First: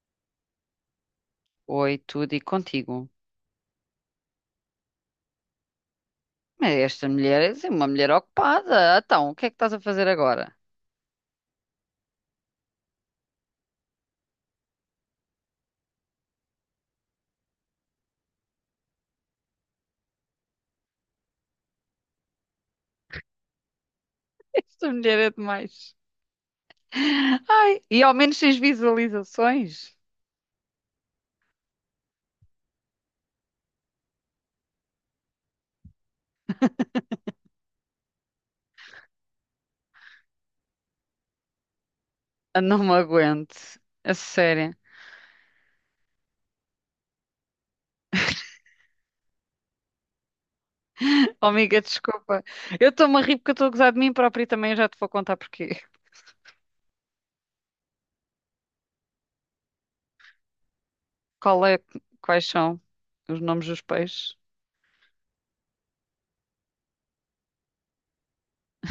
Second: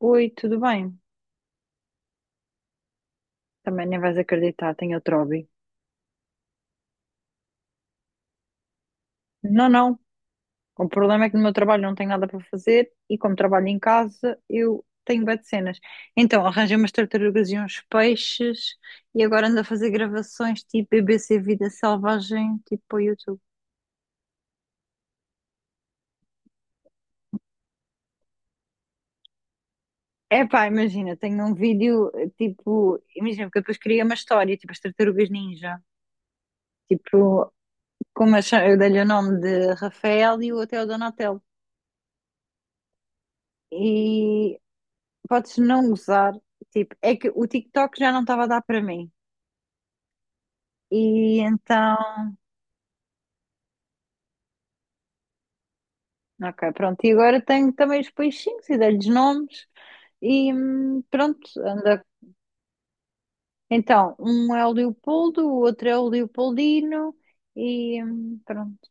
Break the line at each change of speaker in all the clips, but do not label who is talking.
Oi, tudo bem?
Oi, tudo e contigo.
Também nem vais acreditar, tenho outro hobby.
Mas esta mulher é uma mulher ocupada. Então, o que é que
Não,
estás a
não.
fazer agora?
O problema é que no meu trabalho não tenho nada para fazer e como trabalho em casa, eu tenho bué de cenas. Então, arranjei umas tartarugas e uns peixes e agora ando a fazer gravações tipo BBC Vida Selvagem, tipo para o YouTube.
Esta mulher é demais. Ai, e ao menos tens visualizações?
Epá, imagina, tenho um vídeo, tipo, imagina, porque eu depois queria uma história, tipo as tartarugas ninja. Tipo, eu dei-lhe o nome de Rafael e o outro é o Donatello.
Ah, não me aguento. A
E
sério.
podes não gozar. Tipo, é que o TikTok já não estava a dar para mim. E
Oh, amiga,
então,
desculpa. Eu estou-me a rir porque eu estou a gozar de mim própria e também já te vou contar porquê.
ok, pronto. E agora tenho também os peixinhos e dei-lhes nomes. E pronto,
Qual é,
anda.
quais são os nomes dos
Então,
peixes?
um é o Leopoldo, o outro é o Leopoldino. E pronto,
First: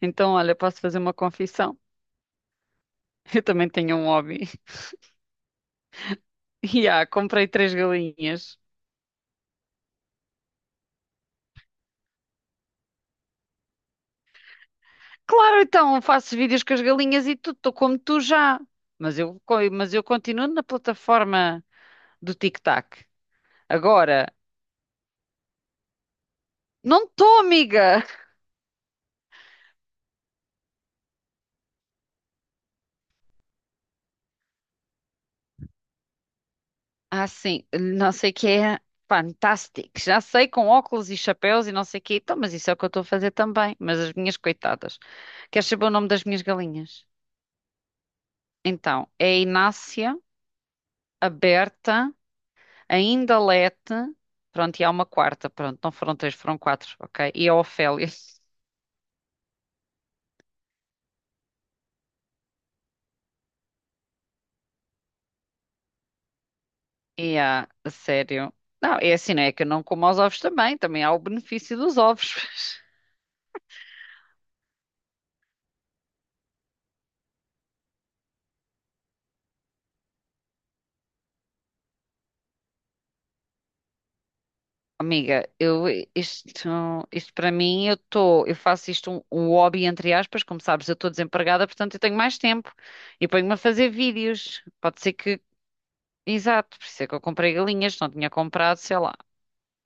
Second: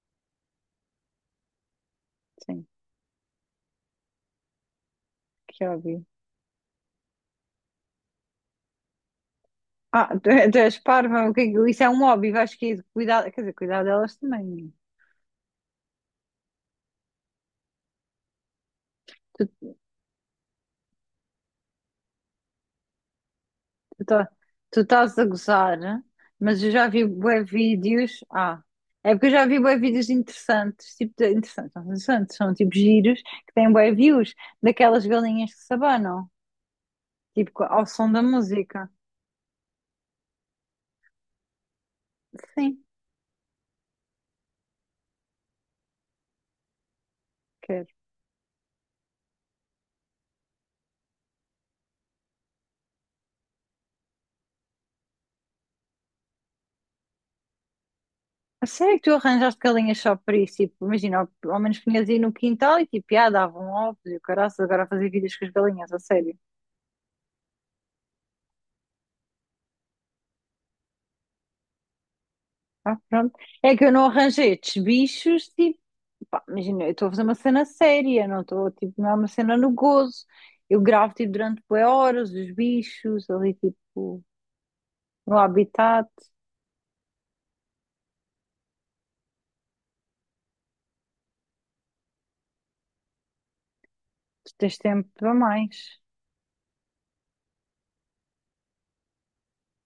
Então, olha, posso fazer uma confissão.
sim,
Eu também tenho um hobby.
que óbvio.
E comprei três galinhas.
Ah, tu és parva, o que é que- isso é um hobby, vais que cuidar, quer dizer, cuidar delas também.
Claro, então faço vídeos com as galinhas e tudo, estou como tu já. Mas eu, co-
Tu
mas eu continuo na plataforma do TikTok.
Tu tá-
Agora,
tu estás a gozar, né? Mas eu já vi
não estou,
bué
amiga!
vídeos. Ah, é porque eu já vi bué vídeos interessantes, tipo, interessantes, não, são interessantes, são tipo giros que têm bué views daquelas galinhas que se abanam,
Ah, sim,
ao
não
som da
sei o que é
música.
fantástico. Já sei, com óculos e chapéus e não sei o quê. Então, mas isso é o
Sim,
que eu estou a fazer também. Mas as minhas coitadas. Queres saber o nome das minhas galinhas?
quero.
Então, é a Inácia, a Berta, a Indalete. Pronto, e há uma quarta. Pronto, não foram três, foram quatro, ok? E a Ofélia.
A sério que tu arranjaste galinhas só para isso? Tipo, imagina, ao menos punhas aí no quintal e tipo, ah, davam ovos e o caraças, agora a fazer vídeos com as galinhas, a sério.
E há, a sério. Não, é assim, não é que eu não como aos ovos também, também há o benefício dos ovos.
Ah, pronto. É que eu não arranjei estes bichos, tipo, pá, imagina, eu estou a fazer uma cena séria, não estou, tipo, não é uma cena no gozo. Eu gravo, tipo, durante bué horas os bichos ali, tipo, no
Amiga,
habitat,
isto, isto para mim, eu faço isto um hobby entre aspas, como sabes, eu estou desempregada, portanto eu tenho mais tempo e ponho-me a fazer
tu
vídeos.
tens
Pode
tempo
ser
para
que,
mais.
exato, por isso é que eu comprei galinhas, não tinha comprado, sei lá,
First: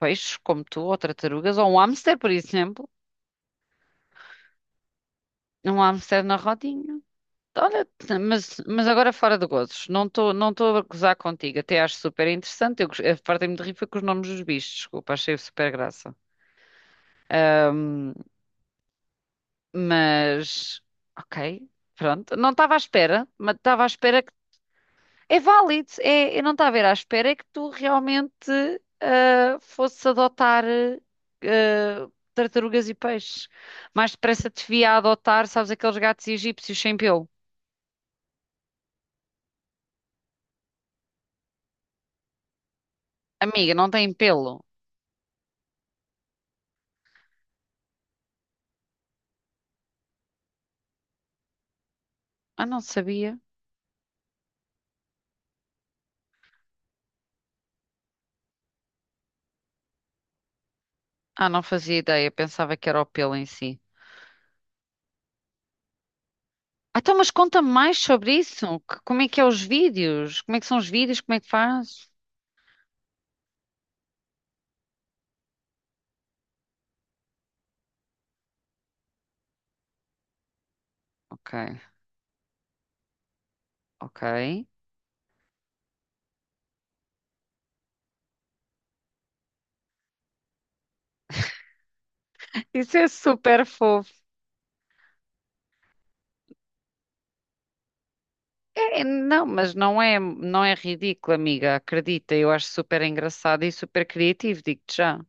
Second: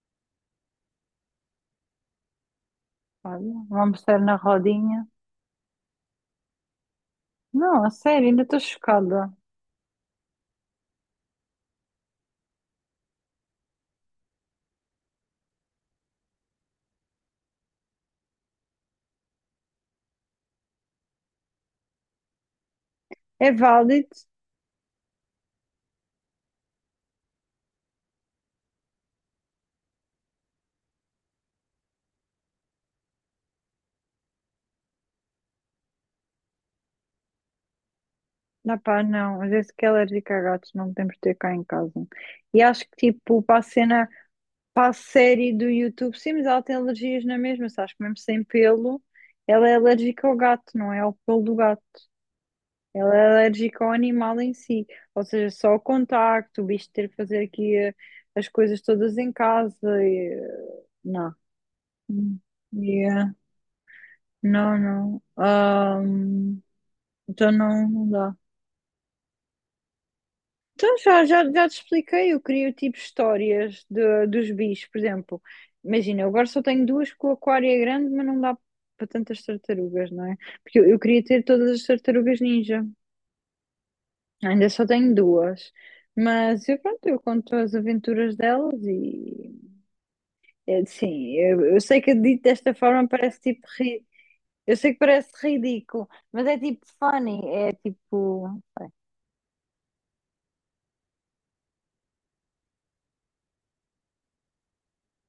peixes como tu, ou tartarugas, ou um hamster, por exemplo,
Olha, vamos estar na rodinha.
um hamster na rodinha.
Não,
Olha,
a sério, ainda estou
mas agora
chocada.
fora de gozos, não estou a gozar contigo, até acho super interessante. A parte de rir foi com os nomes dos bichos, desculpa, achei super graça. Ahm, mas, ok, pronto, não estava à espera,
É
mas estava à
válido?
espera que. É válido, é, eu não estava a ver à espera é que tu realmente fosses adotar ah, tartarugas e peixes. Mais depressa te via a adotar, sabes, aqueles gatos egípcios sem pelo.
Não, pá, não. Às vezes que é alérgica a gatos, não podemos ter cá em casa. E acho que, tipo,
Amiga, não têm pelo.
para a série do YouTube, sim, mas ela tem alergias na mesma, sabes? Mesmo sem pelo, ela é alérgica ao gato, não é ao pelo do gato.
Ah, não
Ela é
sabia.
alérgica ao animal em si. Ou seja, só o contacto, o bicho ter que fazer aqui as coisas todas em casa e, eh, Não.
Ah, não fazia ideia,
Hum.
pensava que era o
Yeah.
pelo em si.
Não, não.
Ah, então, mas
Então
conta
não,
mais
não
sobre
dá.
isso. Como é que é os vídeos? Como é que são os
Então
vídeos?
já,
Como é
já,
que
já te
faz?
expliquei, eu crio tipo histórias dos bichos, por exemplo. Imagina, eu agora só tenho duas com o aquário é grande, mas não dá para tantas tartarugas, não é? Porque eu queria ter
Ok,
todas as tartarugas ninja.
ok.
Ainda só tenho duas. Mas eu, pronto, eu conto as aventuras delas e. É, sim, eu sei que dito desta
Isso
forma
é
parece
super
tipo.
fofo.
Eu sei que parece ridículo, mas é tipo funny, é tipo.
É, não, mas não é, ridículo, amiga. Acredita, eu acho super engraçado e super criativo, digo-te já.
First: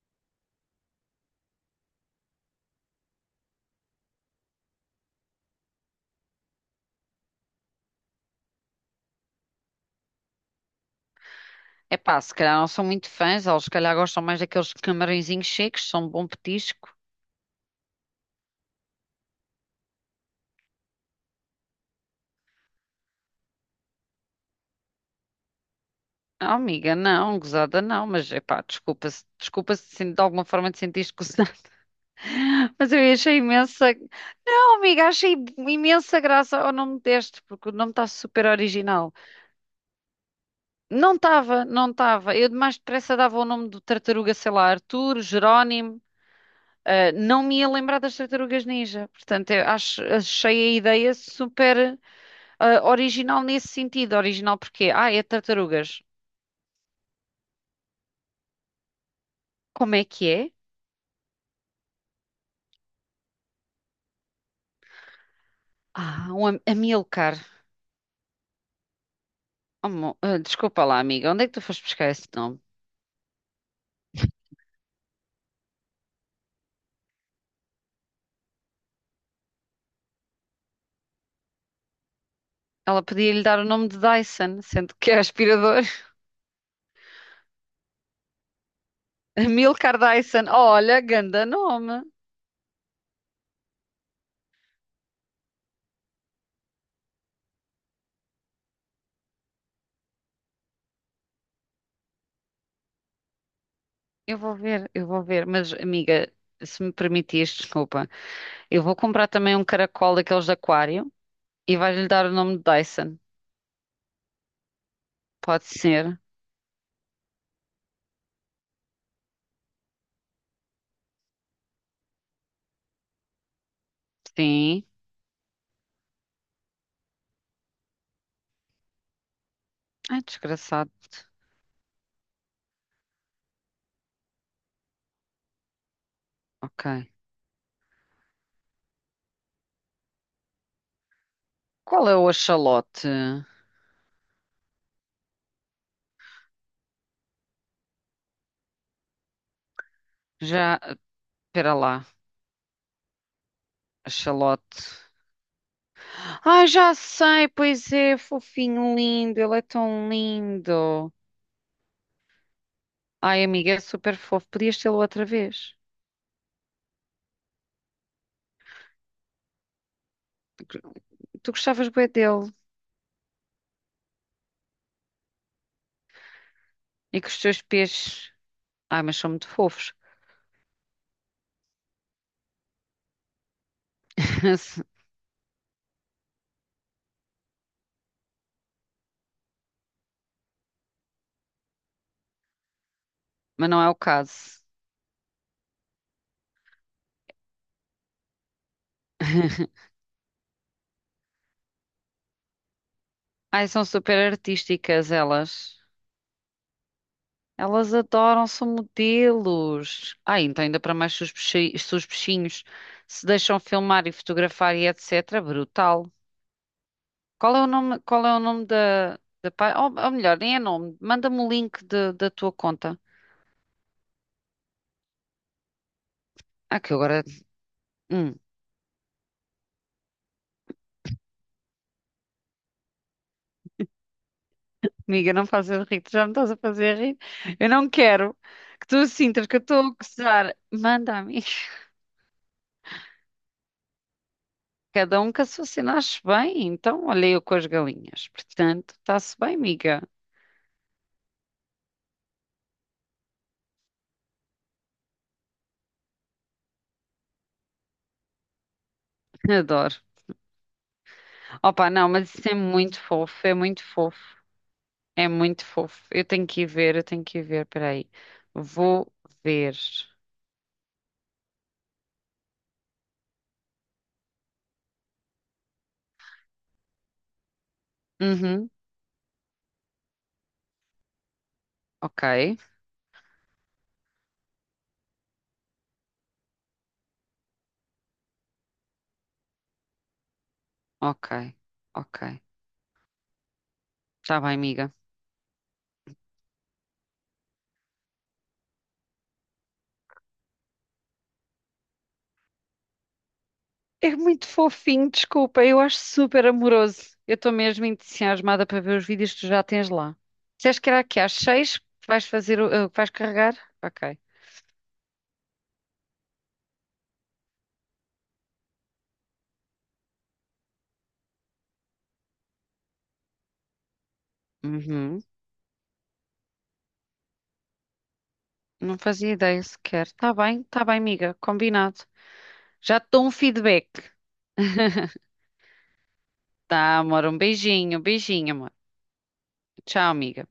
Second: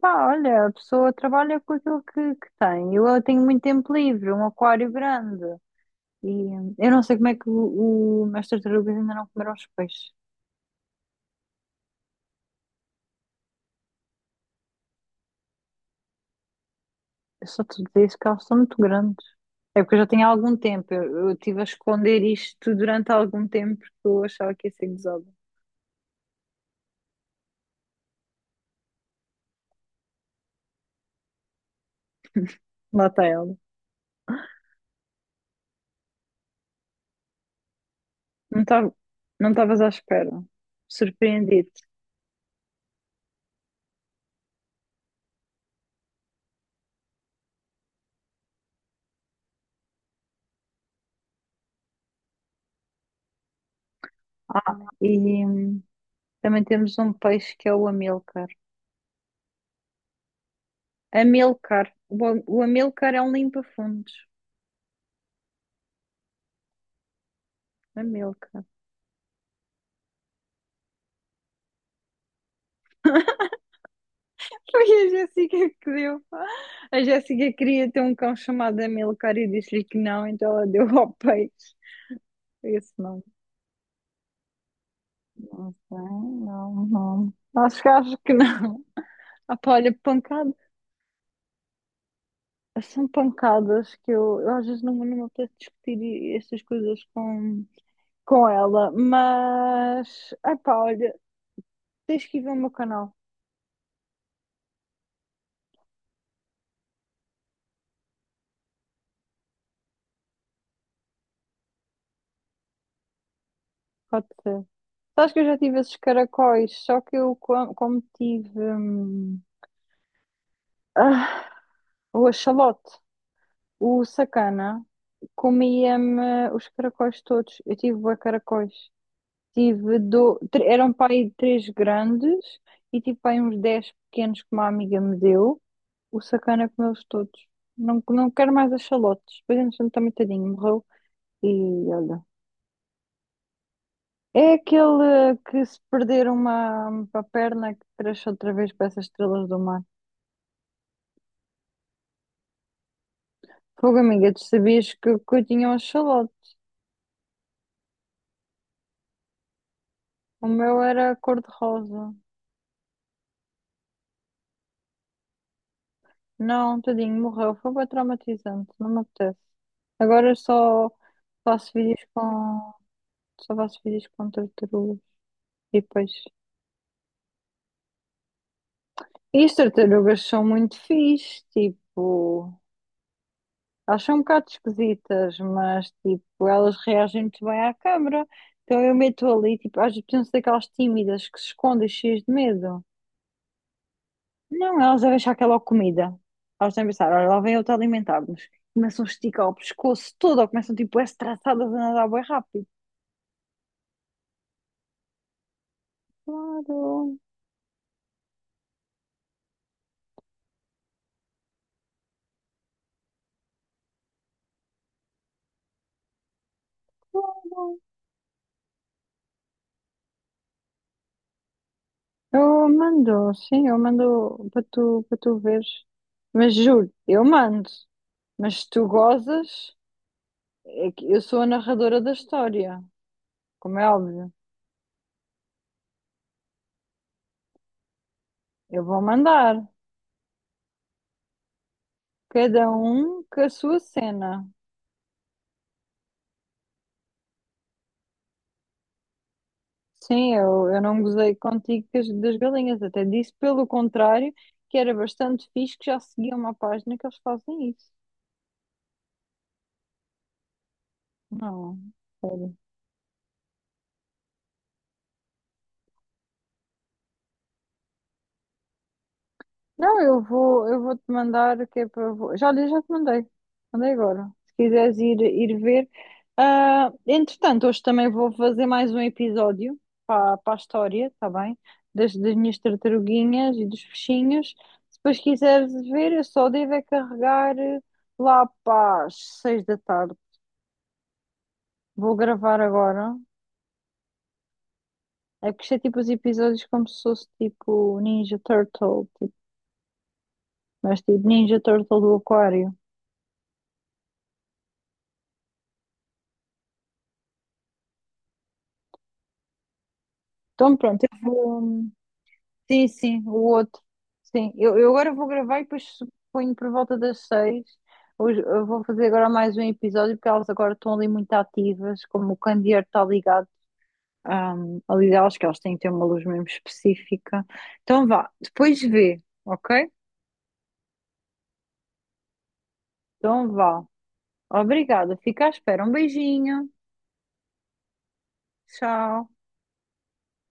Pá, olha, a pessoa trabalha com aquilo que tem. Eu tenho muito tempo livre, um aquário grande. E eu não sei como é que as tartarugas ainda não comeram os peixes.
É pá, se calhar não são muito fãs, eles se calhar gostam mais daqueles camarõezinhos secos, são um bom petisco.
Eu só te digo isso que elas são muito grandes. É porque eu já tenho algum tempo. Eu estive a esconder isto durante algum tempo porque eu achava que ia ser gozada.
Não, amiga, não, gozada não, mas é pá, desculpa se de alguma forma te sentiste gozada. Mas eu
Lá está
achei
ela.
imensa. Não, amiga, achei imensa graça ao nome deste, porque o nome está super
Não estava,
original.
não estavas à espera.
Não estava,
Surpreendido.
não estava. Eu de mais depressa dava o nome do tartaruga, sei lá, Arthur, Jerónimo. Ah, não me ia lembrar das tartarugas ninja. Portanto, achei a ideia super original nesse sentido. Original
Ah,
porque,
e
é tartarugas.
também temos um peixe que é o amilcar.
Como é que é?
Amilcar. O, o amilcar é um limpa-fundos.
Ah, um Amilcar.
A Milka.
Oh, desculpa lá, amiga, onde é que tu foste buscar esse nome?
Foi a Jéssica que deu. A Jéssica queria ter um cão chamado Amilcar e disse-lhe que não, então ela deu ao peixe. Isso
Ela
não,
podia lhe dar o nome de Dyson, sendo que é
não
aspirador.
sei, não, não. Acho que não. Ah, pá, olha,
Amilcar Dyson.
pancada.
Olha, ganda nome.
São pancadas que eu às vezes não me apetece discutir estas coisas com ela, mas. Ah, pá, olha, tens que ir ver o meu canal,
Eu vou ver, eu vou ver. Mas, amiga, se me permitires, desculpa. Eu vou comprar também um caracol daqueles de aquário e vai-lhe dar o nome de Dyson.
pode ser. Sabes que eu já
Pode
tive esses
ser.
caracóis, só que eu, como tive. Ah, o axolote, o sacana,
Sim.
comia-me os caracóis todos. Eu tive bué caracóis.
Ai, desgraçado.
Eram pai três grandes e tive pai uns 10 pequenos que uma amiga me deu. O sacana
Ok.
comeu-os todos. Não, não quero mais axolotes. Depois, entretanto, também tadinho, morreu. E
Qual é
olha.
o axolote?
É aquele que se perder uma perna que cresce outra vez para essas estrelas do mar.
Já, espera lá.
Fogo, amiga, tu
Axolote.
sabias que eu tinha um axolote?
Ai, já sei, pois é, fofinho, lindo. Ele é tão
O meu
lindo.
era cor-de-rosa.
Ai, amiga, é super fofo. Podias tê-lo outra vez.
Não, tadinho, morreu. Foi bem traumatizante, não me apetece. Agora eu só
Tu
faço
gostavas
vídeos
bué dele
com. Só faço vídeos com tartarugas e peixes.
e que os teus peixes. Ai, mas são
E
muito
as
fofos.
tartarugas são muito fixe, tipo. Elas são um bocado esquisitas, mas tipo, elas reagem muito bem à câmara. Então eu meto ali, tipo, às vezes precisam ser aquelas tímidas que se escondem cheias de medo.
Mas não é o caso.
Não, elas devem achar que é logo comida. Elas devem pensar, olha, lá vem outra a alimentar-nos. Começam a esticar o pescoço todo, ou começam tipo, a estraçadas a nadar bem rápido.
Ai, são super artísticas elas.
Claro,
Elas adoram, são modelos. Ai, então ainda para mais se os se os peixinhos se deixam filmar e fotografar e etc. Brutal. Qual é o
claro.
nome, qual é o nome da, página? Ou melhor, nem é nome. Manda-me o link da tua
Eu
conta.
mando, sim, eu mando para tu veres. Mas
Ah,
juro,
que eu
eu
agora.
mando.
hum,
Mas se tu gozas, é que eu sou a narradora da história, como é óbvio.
Amiga, não faças rir, tu já me estás a fazer rir. Eu não quero
Eu
que
vou
tu sintas
mandar.
que eu estou a gozar. Manda a mim.
Cada um com a sua cena.
Cada um com a sua se nasce bem, então olha eu com as galinhas. Portanto, está-se bem, amiga.
Sim, eu não gozei contigo das galinhas, até disse pelo contrário, que era bastante fixe que já seguia uma página que eles fazem isso.
Adoro.
Não,
Opa, não, mas isso é
sério.
muito fofo, é muito fofo, é muito fofo. Eu tenho que ir ver, eu tenho que ir ver, peraí. Vou ver.
Não, eu vou te mandar que é para. Já li, já te mandei. Mandei agora. Se quiseres ir ver. Ah, entretanto, hoje também vou fazer
Uhum,
mais um episódio para a história, está bem? Das,
ok,
das minhas tartaruguinhas e dos peixinhos. Se depois quiseres ver, eu só devo é carregar lá para as 6 da tarde.
ok,
Vou
ok.
gravar agora.
Está bem, amiga.
É que isto é tipo os episódios como se fosse tipo Ninja Turtle, tipo, mas tipo Ninja Turtle do Aquário.
É muito fofinho, desculpa, eu acho super amoroso. Eu estou mesmo entusiasmada para ver os vídeos que tu já tens lá.
Então
Disseste que era
pronto, eu
aqui às seis
vou.
que vais fazer,
Sim,
que vais
sim, o
carregar?
outro.
Ok.
Sim, eu agora vou gravar e depois ponho por volta das 6. Hoje eu vou fazer agora mais um episódio porque elas agora estão ali muito ativas, como o candeeiro está ligado ali
Uhum.
elas que elas têm que ter uma luz mesmo específica. Então vá, depois
Não
vê,
fazia ideia
ok?
sequer. Tá bem, amiga, combinado. Já te dou um
Então vá.
feedback.
Obrigada, fica à espera. Um beijinho.
Tá, amor, um beijinho, amor.
Tchau.
Tchau, amiga.